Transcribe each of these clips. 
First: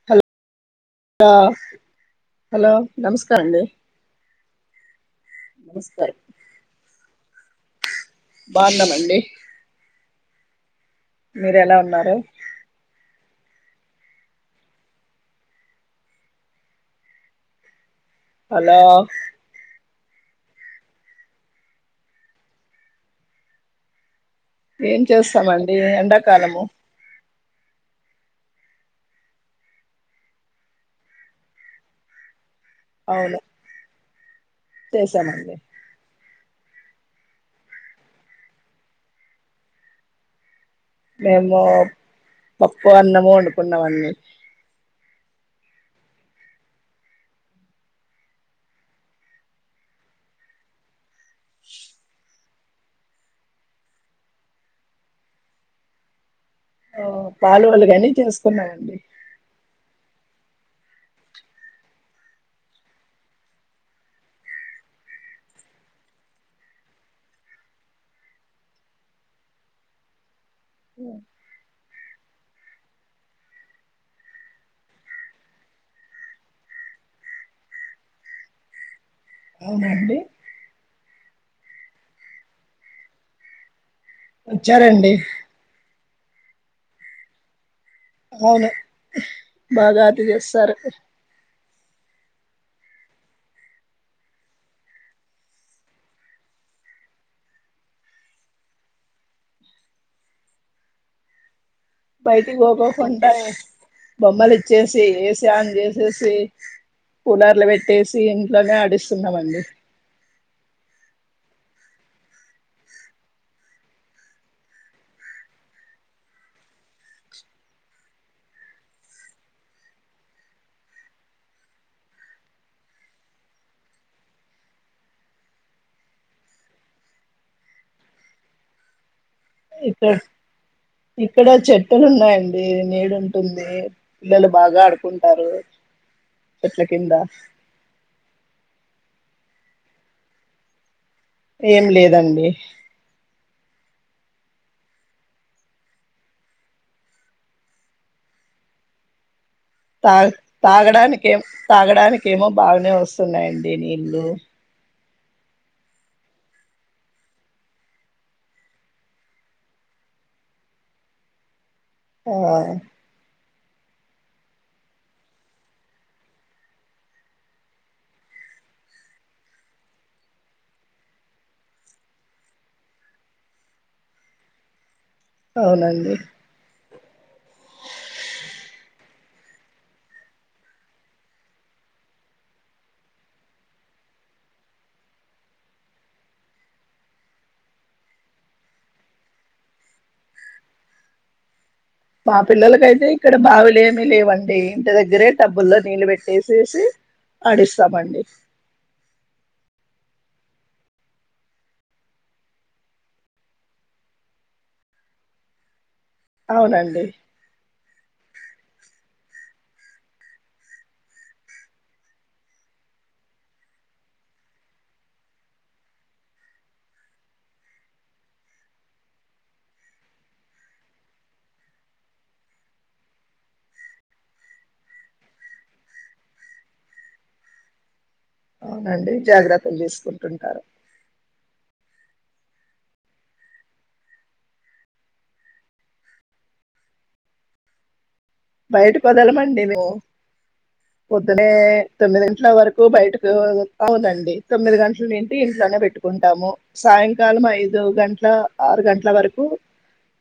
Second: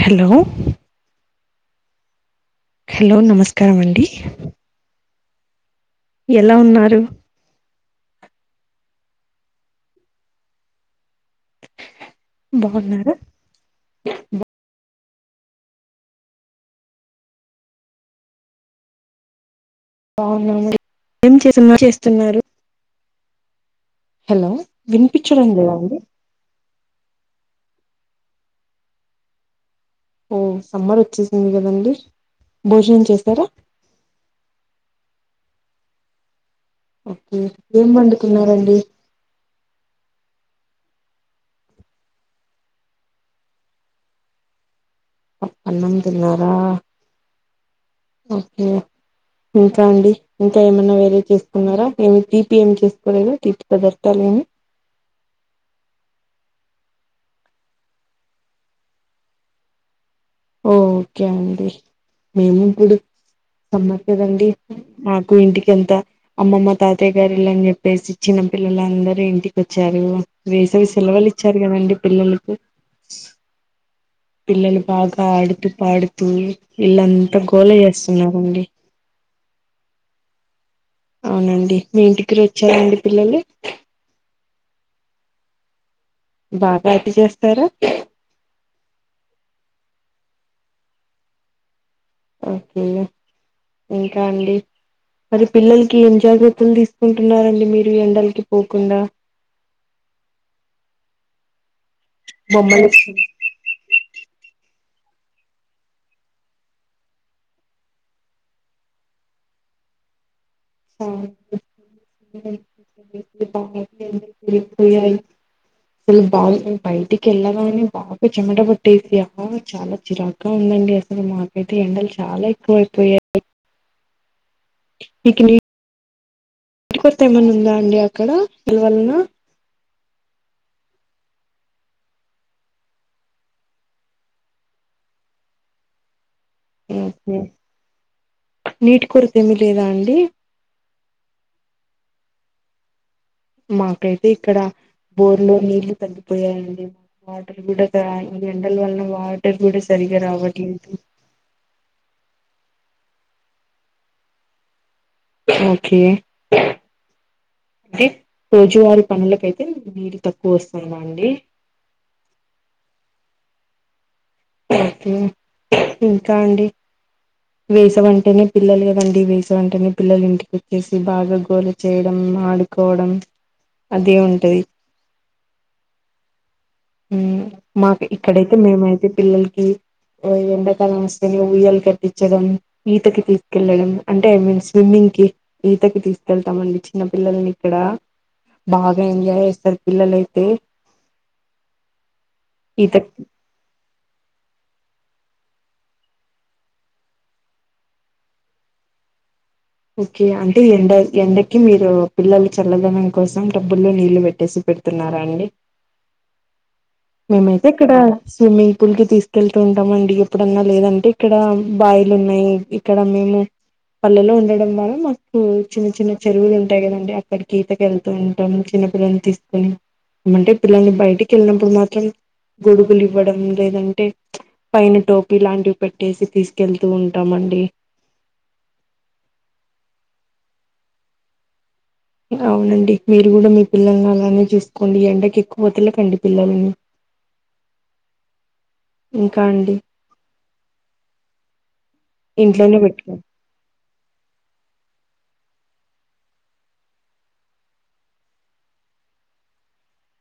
Hello hello నమస్కారం అండి. నమస్కారం ఎలా ఉన్నారు. బాగున్నమండి. మీరు ఎలా ఉన్నారు. బ హలో అవున మరి ఏం చేసు చేస్తున్నారు. హలో ఏం వినిపించడం లేదా చేస్తామండి, అండి ఎండాకాలము. ఓ సమ్మర్ వచ్చేసింది కదండి. భోజనం అవును చేస్తారా. చేసామండి. ఓకే ఏం వండుకున్నారండి. మేము పప్పు అన్నము వండుకున్నాము అండి. పప్పన్నం తిన్నారా ఓకే ఇంకా అండి ఇంకా ఏమన్నా వేరే చేసుకున్నారా ఏమి తీపి ఏమి చేసుకోలేదు, తీపి పదార్థాలు ఏమి. ఆ పాలువలు గానీ చేసుకున్నాం అండి. ఓకే అండి మేము ఇప్పుడు సమ్మర్ కదండి మాకు ఇంటికి ఎంత అమ్మమ్మ తాతయ్య గారిల్లు అని చెప్పేసి చిన్నపిల్లలందరూ ఇంటికి వచ్చారు. వేసవి సెలవులు ఇచ్చారు కదండి పిల్లలకు. పిల్లలు బాగా ఆడుతూ, పాడుతూ ఇళ్లంతా గోళ చేస్తున్నారండి. అవునా అండి. అవునండి మీ ఇంటి కూడా వచ్చారండి పిల్లలు. వచ్చారండి. బాగా అతి చేస్తారా. అవును బాగా అతి చేస్తారు. ఓకే ఇంకా అండి. మరి పిల్లలకి ఏం జాగ్రత్తలు తీసుకుంటున్నారండి మీరు ఎండలకి పోకుండా. బయటికి బొమ్మలు పోకోకుంటా బొమ్మలు ఇచ్చేసి ఏసీ ఆన్ చేసేసి కూలర్లు పెట్టేసి ఇంట్లోనే ఆడిస్తున్నామండి. ారిగిపోయాయి అసలు బాగా బయటికి వెళ్ళగానే బాగా చెమట పట్టేసి ఆ చాలా చిరాకుగా ఉందండి అసలు మాకైతే ఎండలు చాలా ఎక్కువయిపోయాయి. ఇకని ఇ కొత్త ఏమన్నా ఉందా అండి అక్కడ దీనివలన ఇక్కడ ఇక్కడ చెట్టులు ఉన్నాయండి నీడ ఉంటుంది పిల్లలు బాగా ఆడుకుంటారు. చెట్ల కింద హుహ్ నీటి కొరు తెమీలేదా అండి. ఏం లేదండి. మాకైతే ఇక్కడ బోర్లో నీళ్లు తగ్గిపోయాయండి. వాటర్ కూడా ఆ ఎండల వలన వా తా తాగడానినికి ఏం తాగడానికి ఏమో బా నే వస్తున్నాయండి నీళ్ళు. ఓకే అంటే రోజువారి పనులకైతే నీరు తక్కువ వస్తుందా అండి. ఆ ఇంకా అండి వేసవంటేనే పిల్లలు కదండి. వేసవంటనే పిల్లలు ఇంటిక వచ్చేసి బాగా గోల చేయడం, ఆడుకోవడం అదే ఉంటది. అవునండి. హ్ మాకు ఇక్కడైతే మేమైతే పిల్లలకి ఎండకాలం వస్తేనే ఉయ్యల కట్టించడం. ఈతకి తీసుకెళ్ళడం. అంటే ఐ మీన్ స్విమ్మింగ్ కి ఈతకి తీసుకెళ్తామండి. చిన్న పిల్లల్ని ఇక్కడ బాగా ఎంజాయ్ చేస్తారు. పిల్లలైతే మా పిల్లలకైతే ఈతకి ఇక్కడ బావులేం లేవండి ఇంటి దగ్గరే టబ్బుల్లో నీళ్ళు పెట్టేసేసి ఆడిస్తామండి ఓకే అంటే ఎండ ఎండకి మీరు పిల్లలు చల్లదనం కోసం డబ్బుల్లో నీళ్ళు పెట్టేసి పెడుతున్నారా అండి అవునండి మేమైతే ఇక్కడ స్విమ్మింగ్ పూల్ కి తీసుకెళ్తూ ఉంటామండి. ఎప్పుడన్నా లేదంటే ఇక్కడ బాయిలు ఉన్నాయి. ఇక్కడ మేము పల్లెలో ఉండ డం వల్ల మాకు చిన్న చిన్న చెరువులు ఉంటాయి. కదండి అక్కడికి ఈతక వెళ్తూ ఉంటాం. చిన్న పిల్లల్ని తీసుకొని ఏమంటే పిల్లల్ని బయటికి వెళ్ళినప్పుడు మాత్రం గొడుగులు ఇవ్వడం లేదంటే పైన టోపి లాంటివి పెట్టేసి తీసుకెళ్తూ ఉంటాం. అండి అవునండి జాగ్రత్తలు తీసుకుంటుంటారు అవునండి మీరు కూడా మీ పిల్లల్ని అలానే చూసుకోండి. ఎండకి ఎక్కువదలకండి పిల్లలను బయటకు వదలమండి మేము పొద్దునే తొమ్మిదింట్ల ఇంట్లోనే వరకు పెట్టుకోండి బయటకు అవునండి. తొమ్మిది గంటల నుంటి ఇంట్లోనే పెట్టుకుంటాము. సాయంకాలం ఐదు గంటల ఆరు గంటల వరకు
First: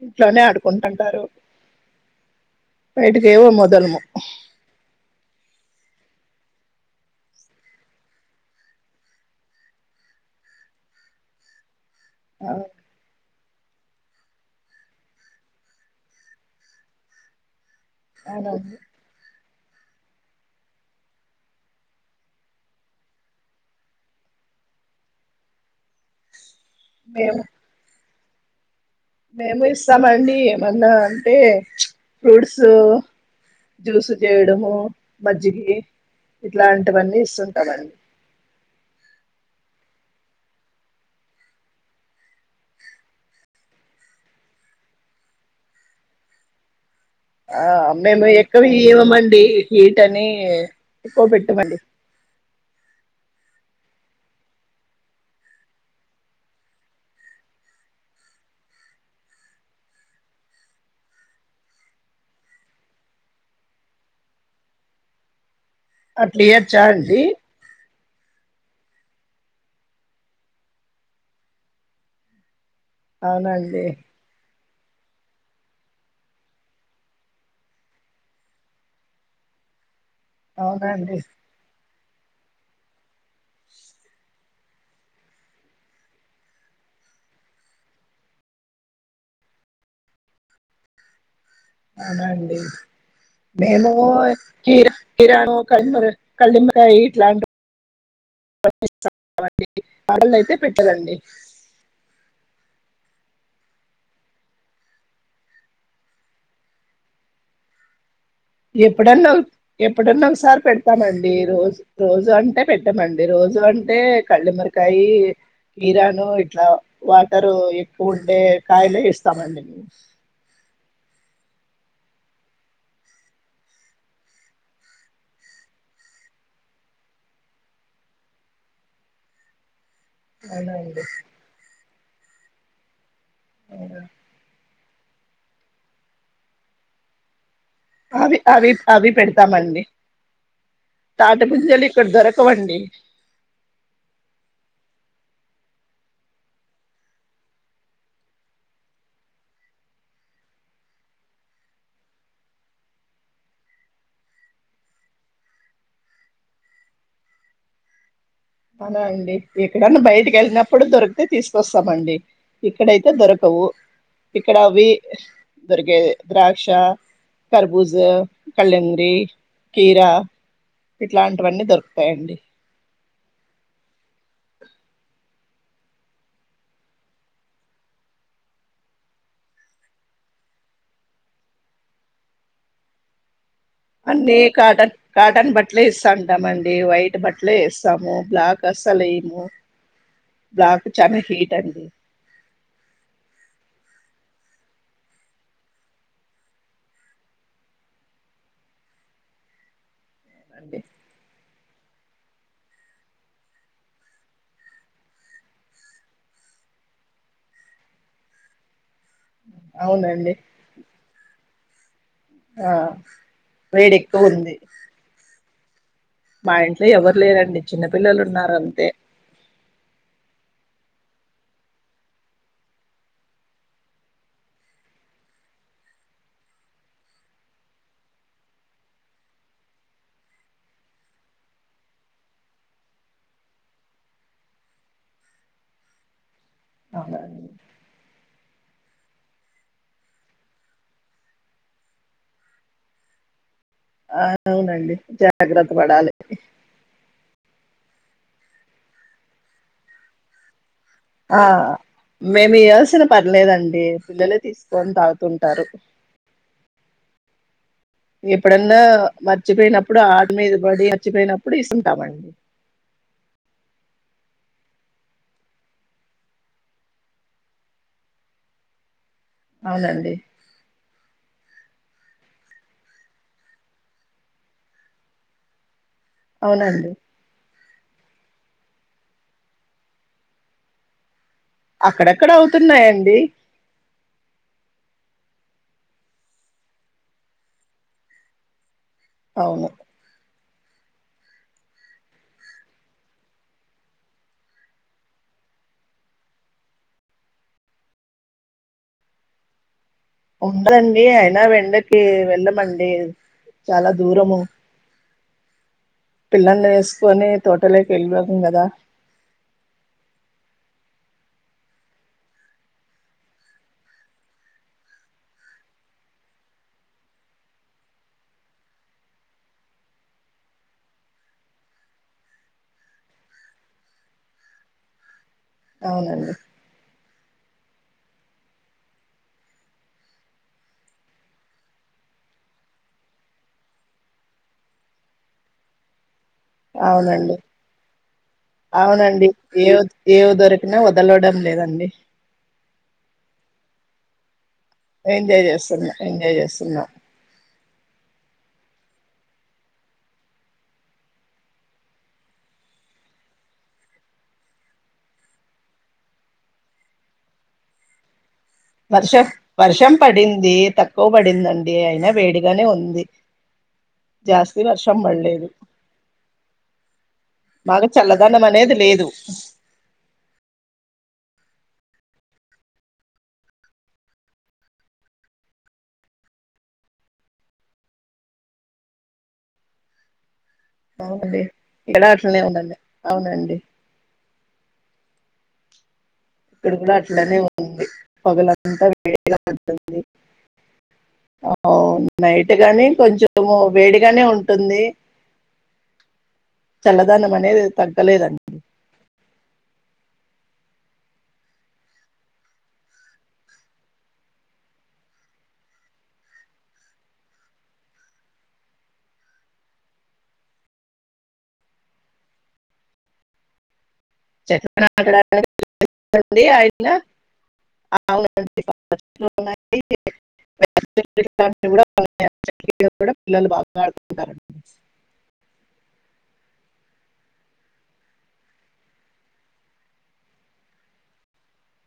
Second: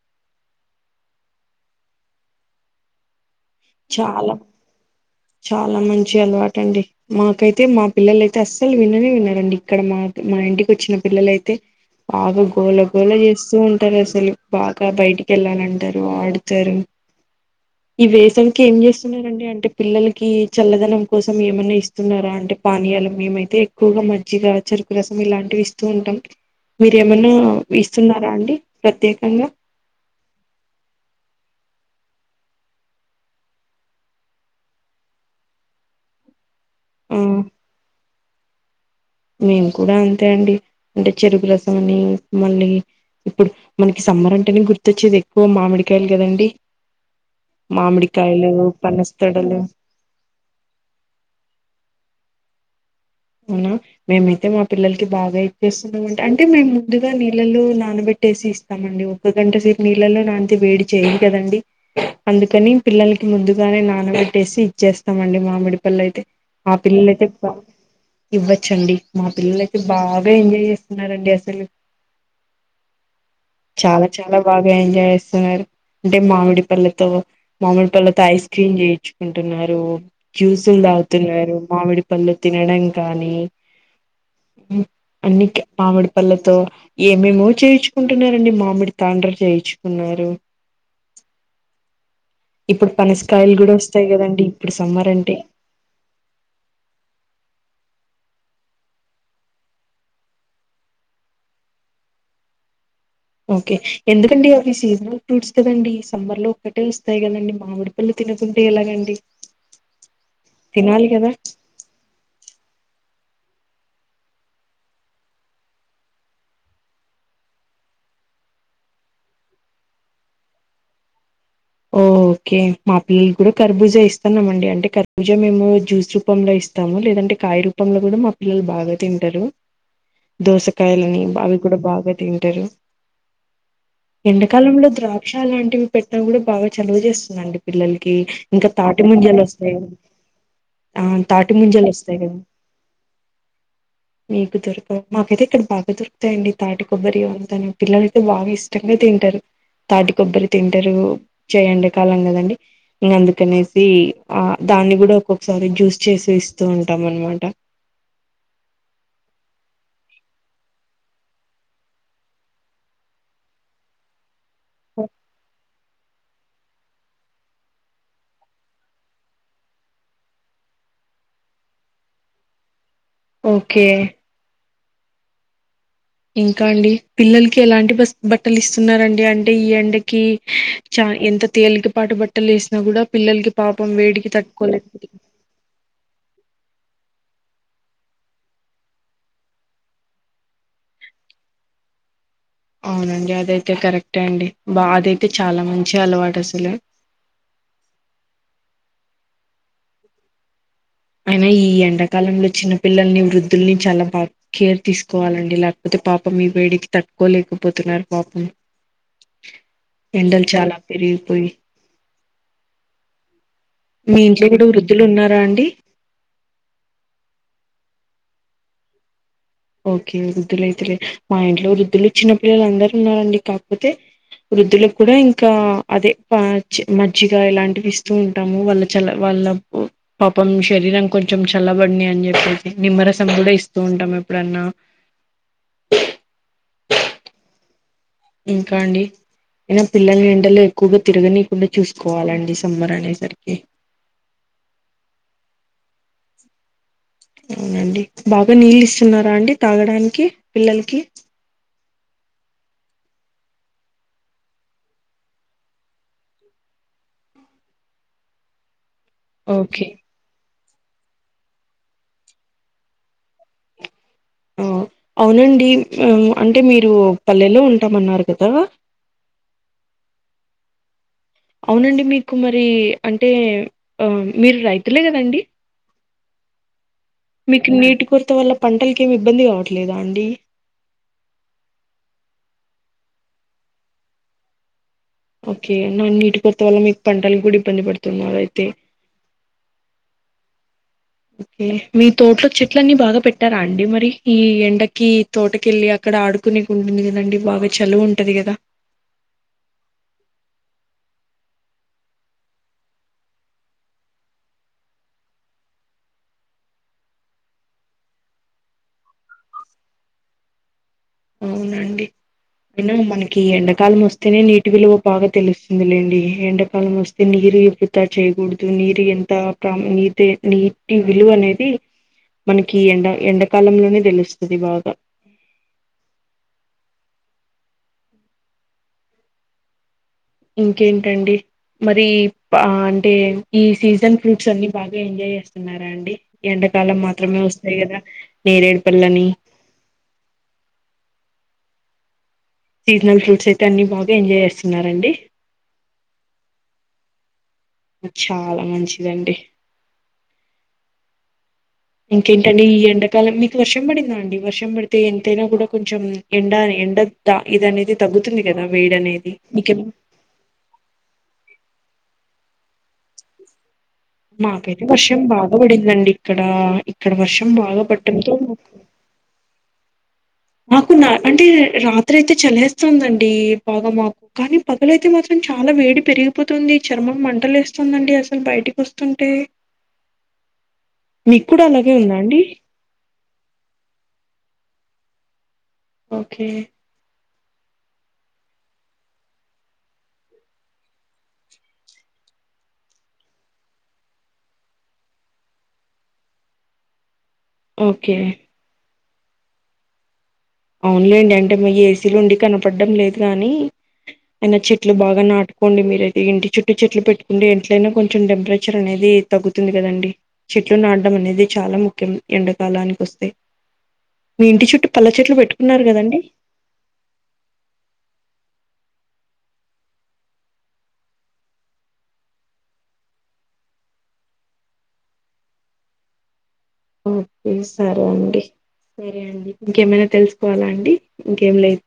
ఇంట్లోనే ఆడుకుంటుంటారు. ఎడు చాలా చాలా మంచి అలవాట్ టండి. మాకైతే మా పిల్లలు అయితే అస్సలు విననే విన్నారండి. ఇక్కడ మా మా ఇంటికి వోచ్చిన పిల్లలైతే పాప ఆ గోల గోల చేస్ స్తు ఉంటారు. అసలు బాగా బయటికి వెళ్ళాలంటారు ఆడుతారు. ఇ వేసవి ఏం అవునండి చేస్తున్నారండి అ టే పిల్లలకి చల్లదనం కోసం ఏమన్నా ఇస్తున్నారా అంటే పానీయాలు మేమైతే ఎక్కువగా మజ్జిగా చెరుకు రసం ఇలాంటివి ఇస్తూ ఉంటాం. మీరేమన్నా మేము ఇస్ స్తున్నారా అండి ప్రత్యేకంగా మేము ఇస్తామండి ఏమన్నా అంటే ఫ్రూట్స్ జ్యూస్ చేయడము మజ్జిగి ఇట్లాంటివన్నీ ఆ ఇస్తుంటామండి మేము కూడా అంతే అండి. అంటే చెరుగు రసం అని మళ్ళీ ఇప్పుడు మనకి సమ్మర్ అంటేనే గుర్తొచ్చేది ఎక్కువ మామిడికాయలు కదండి. ఆ మేము మామిడికాయలు ఎక్కువ ఇవ్వమండి పనస్తడలు హీట్ అని ఎక్కువ పెట్టమండి అవునా మేమైతే మా పిల్లలకి బాగా ఇచ్చేస్తున్నామండీ. అంటే మేము ముందుగా నీళ్ళలో నానబెట్టేసి ఇస్తామండి. ఒక్క గంట సేపు నీళ్ళలో నానితే వేడి చేయాదు కదండి అందుకని పిల్లలకి ముందుగానే నానబెట్టేసి ఇచ్చేస్తామండి మామిడి పండ్లయితే అట్లా ఆ ఇయొచ్చా పిల్లలు అండి అయితే ఇవ్వచ్చండి. మా పిల్లలయితే బాగా ఎంజాయ్ చేస్తున్నారండి. అసలు అవునండి చాలా చాలా బాగా ఎంజాయ్ చేస్తున్నారు. అంటే మామిడి పల్లతో మామిడి పళ్లతో ఐస్ క్రీమ్ చేయించుకుంటున్నారు. జ్యూస్ లు అవునండి తాగుతున్నారు మామీడి పళ్ళు తినడాం కానీ అన్ని మామిడి పళ్లతో ఏమేమో చేయించుకుంటున్నారండి. మామిడి తాండ్ర చేయించుకున్నారు. అవునండి ఇప్పుడు పనసకాయలు కూడా మేమో వస్తాయి కదండి ఇప్పుడు సమ్మర్ అంటే కీరానో కలింగర కాయ్ ఇట్లాంట పాటలు అయితే పెట్టదండి ఓకే ఎందుకండి అవి సీజనల్ ఫ్రూట్స్ కదండి సమ్మర్ లో ఒక్కటే వస్తాయి కదండి మామిడి పల్లి ఎప్పుడన్నా ఎప్పుడన్నా ఒకసారి తినాలి కదా పెడతామండి రోజు రోజు అంటే పెట్టమండి ప్రతి రోజు అంటే కల్లిమిరకాయ కీరాను ఇట్లా వాటరు ఎక్కువ ఉండే కాయలే ఇస్తామండి నువు ఓ ఓకే మా పిల్లలు కూడా కరభూజ ఇస్తన్నామండి. అంటే కరభూజ మేము జ్యూస్ రూపంలో ఇస్తాము. లేదంటే కాయ రూపంలో కూడా, మా పిల్లలు బాగా తింటారు. అవునండి దోసకాయలని అవి కూడా బాగు తింటరు అవును. ఎండకాలంలో ద్రాక్ష లాంటివి పెట్టిన కూడా బాగా చలువు చేస్తుండి పిల్లలకి అవి ఇంకా అవి తాటి అవి ముంజలు వస్తాయి పెడతామండి ఆ తాటి ముంజలు వస్తాయి కదా మీకు దొరకవ్ మాకైతే ఇక్కడ బాగా దొరుకుతాయండి తాటి కొబ్బరి అంతను పిల్లలయితే బాగా ఇష్టంగా తింటరు తాటి కొబ్బరి తింటరు చేయండే కాలం కదండి. ఇంకా అందుకనేసి ఆ దాన్ని కూడా ఒక్కొక్కసారి, జ్యూస్ చేసి ఇస్తూ ఉంటాం. అనమాట. అవునా అండి ఎక్కడన్నా బయటికి వెళ్ళినప్పుడు దొరికితే తీసుకొస్తామండి ఇక్కడైతే దొరకవు ఇక్కడ అవి హ్ ద్రాక్ష కర్బూజ కళంగ్రి కీరా ఇట్లాంటివన్నీ దొరుకుతాయండి ఓకే ఇంకా అండి పిల్లలకి ఎలాంటి బస్ బట్టలు ఇస్తున్నారు. అండి అంటే ఈ ఎండకి చ ఎంత తేలికపాటు బట్టలు వేసినా కూడా పిల్లలకి. పాపం వేడికి అన్ని తట్టుకోలేదు కాటన్ కాటన్ బట్టలే ఇస్తంటము అండి వైట్ అ బట్టలే వేస్తాము బ్లాక్ అస్సలు ఏయమూ బ్లాక్ చాల హీట్ అండి అవునండి అదైతే కరెక్టే అండి బా అదైతే చాలా మంచి అలవాటు అసలు అండి అయినా ఈ ఎండాకాలంలో చిన్న పిల్లల్ని వృద్ధుల్ని చాలా బా కేర్ తీసుకోవాలండి లేకపోతే పాపం మీ వేడికి తట్టుకోలేకపోతున్నారు పాపం అవునండి ఎండలు చాలా పెరిగిపోయి ఆ వేడి మీ ఎక్కువ ఇంటిల ఉంది కూడా వృద్ధులు ఉన్నారా అండి అండి మా ఇంట్లో ఎవరు లేరండి చిన్నపిల్లలు ఉన్నారంతే ఓకే వృద్ధులయితేలే. మా ఇంట్లో వృద్ధులు చిన్న పిల్లలు అందరు ఉన్నారు అండి. కాకపోతే వృద్ధులకు కూడా ఇంకా అదే మజ్జిగ ఇలాంటివి ఇస్తూ ఉంటాము. వాళ్ళ చల్ల వాళ్ళ పాపం శరీరం కొంచెం చల్లబడిని అని చెప్పేసి, నిమ్మరసం కూడా ఇస్తూ ఉంటాము ప్పు ఎప్పుడన్నా అవునండి ఇంకా అండి ఐనా పిల్లలని ఎండలో ఎక్కువగా తిరగనీకుండా చూసుకోవాలండి సమ్మర్ అనేసరికి ఆ అవునండి జాగ్రత్త పడాలి అవునండి బాగా నీళ్ళు ఇస్తున్నారా అండి తాగడానికి పిల్లలకి ఆ మేము ఇయ్యాల్సిన పర్లేదండి పిల్లలే తీసుకోని తాగుతుంటారు ఎప్పుడన్నా ఓకే మర్చిపోయినప్పుడు ఆడ మీద బడి అచ్చిపోయినప్పుడు ఇస్తుంటామండి అవునండి అంటే మీరు పల్లెలో ఉంటామన్నారు కదా అవునండి అవునండి మీకు మరి అంటే మీరు రైతులే కదండి అవునండి మీకు నీటి కొరత వల్ల పంటలకి ఏమి ఇబ్బంది కావట్లేదా అండి అక్కడక్కడ అవుతున్నాయండీ ఓకే నీటి కొరత వల్ల మీకు పంటలు కూడా ఇబ్బంది పడుతున్నారు అయితే అవును ఓకే మీ తోటలో చెట్లన్నీ బాగా పెట్టారా అండి మరి ఈ ఎండకి తోటకెళ్ళి అక్కడ ఆడుకునేక్ ఉంటుంది కదండి బాగా చలువు ఉంటది కదా ఉండదండి అయినా వెండకి వెళ్ళమండి చాలా దూరము పిల్లల్ని వేసుకొని తోటలేకి వెళ్వం కదా అవునండి అయినా మనకి ఎండాకాలం వస్తేనే నీటి విలువ బాగా తెలుస్తుందిలేండి ఎండాకాలం వస్తే నీరు ఎయుప్పుతా చేయకూడదు నీరు ఎంత ప్ర నీటి నీటి విలువ అనేది మనకి ఎండ ఎండాకాలంలోనే తెలుస్తుంది బాగా అవునండి ఇంకేంటండి మరి అంటే ఈ సీజన్ ఫ్రూట్స్ అన్ని బాగా ఎంజాయ్ చేస్తున్నారా అండి ఎండాకాలం అవునండి మాత్రమే వస్తాయి కదా నేరేడు పళ్ళని అవునండి ఎవ్ ఎవ్ దొరికిన వ దలవడం లేదండి సీజనల్ ఫ్రూట్స్ అతే అన్ని బాగా ఎంజాయ్ చేస్ ఎంజాయ్ చేస్తున్నా ఎంజాయ్ చేస్తున్నా చాలా మంచిదండి ఇంకేంటండి ఈ ఎండాకాలం మీకు వర్షం పడిందా అండి వర్షం పడితే ఎంతైనా కూడా కొంచెం ఎండ ఎండ ద ఇది అనేది తగ్గు వర్షం వర్షం పడింది తక్కువ పడిందండి అయినా వేడి గానే ఉంది జాస్తి మాకైతే వర్షం పడలేదు బాగా పడిందండి ఇక్కడ ఇక్కడ వర్షం బాగా పడం తో చల్లదనం అనేది లేదు మాకు నా అంటే రాత్రి అయితే చలేస్తుందండి బాగా మాక్ కానీ పగలైతే మాత్రం చాలా వేడి పెరిగిపోతుంది చర్మం మంటలు లేస్తుందియండీ అసలు బయటికి వస్తుంటే అవునండి మీకు కూడా అలాగే ఇక్కడా ఉందా ఆట్లనే అండి ఉందండి అవునండి ఓకే ఇక్కడ కూడా అట్లానే పగలంతా వేడిగా ఉంటుంది అ నైట్ గాని కొంచెము వేడిగానే ఉంటుంది చల్ల దనం అనేది ఓకే తగ్గలేదండి అవున్లేండి అంటే మ ఏసీలో ఉండి కనపడడం లేదు కాని అయినా చెట్లు బాగా నాటుకోండి మీరయితే ఇంటి చుట్టూ చెట్లు పెట్టుకుంటే ఎట్లైనా కొంచెం టెంపరేచర్ అనేది తగ్గుతుంది కదండి చెట్లు నాటడం అనేది చాలా ముఖ్యం ఎండాకాలానికి వస్తాయి మీ ఇంటి చుట్టూ పల్ల చెట్లు పె అండి అయిన అవునండి [inaudible] పిల్లలు బాగా ఆడుకుంటారు అండి ఓకే సరే అండి సరే అండి ఇంకేమైనా తెలుసుకోవాలా అండి ఇంకేం లేద్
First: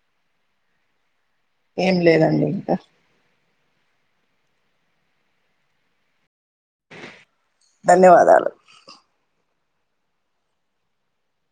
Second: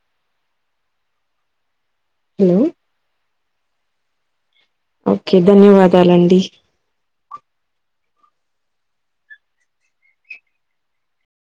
ఏం లేదండి ఇంకా ఓకే ధన్యవాదాలండి ధన్యవాదాలు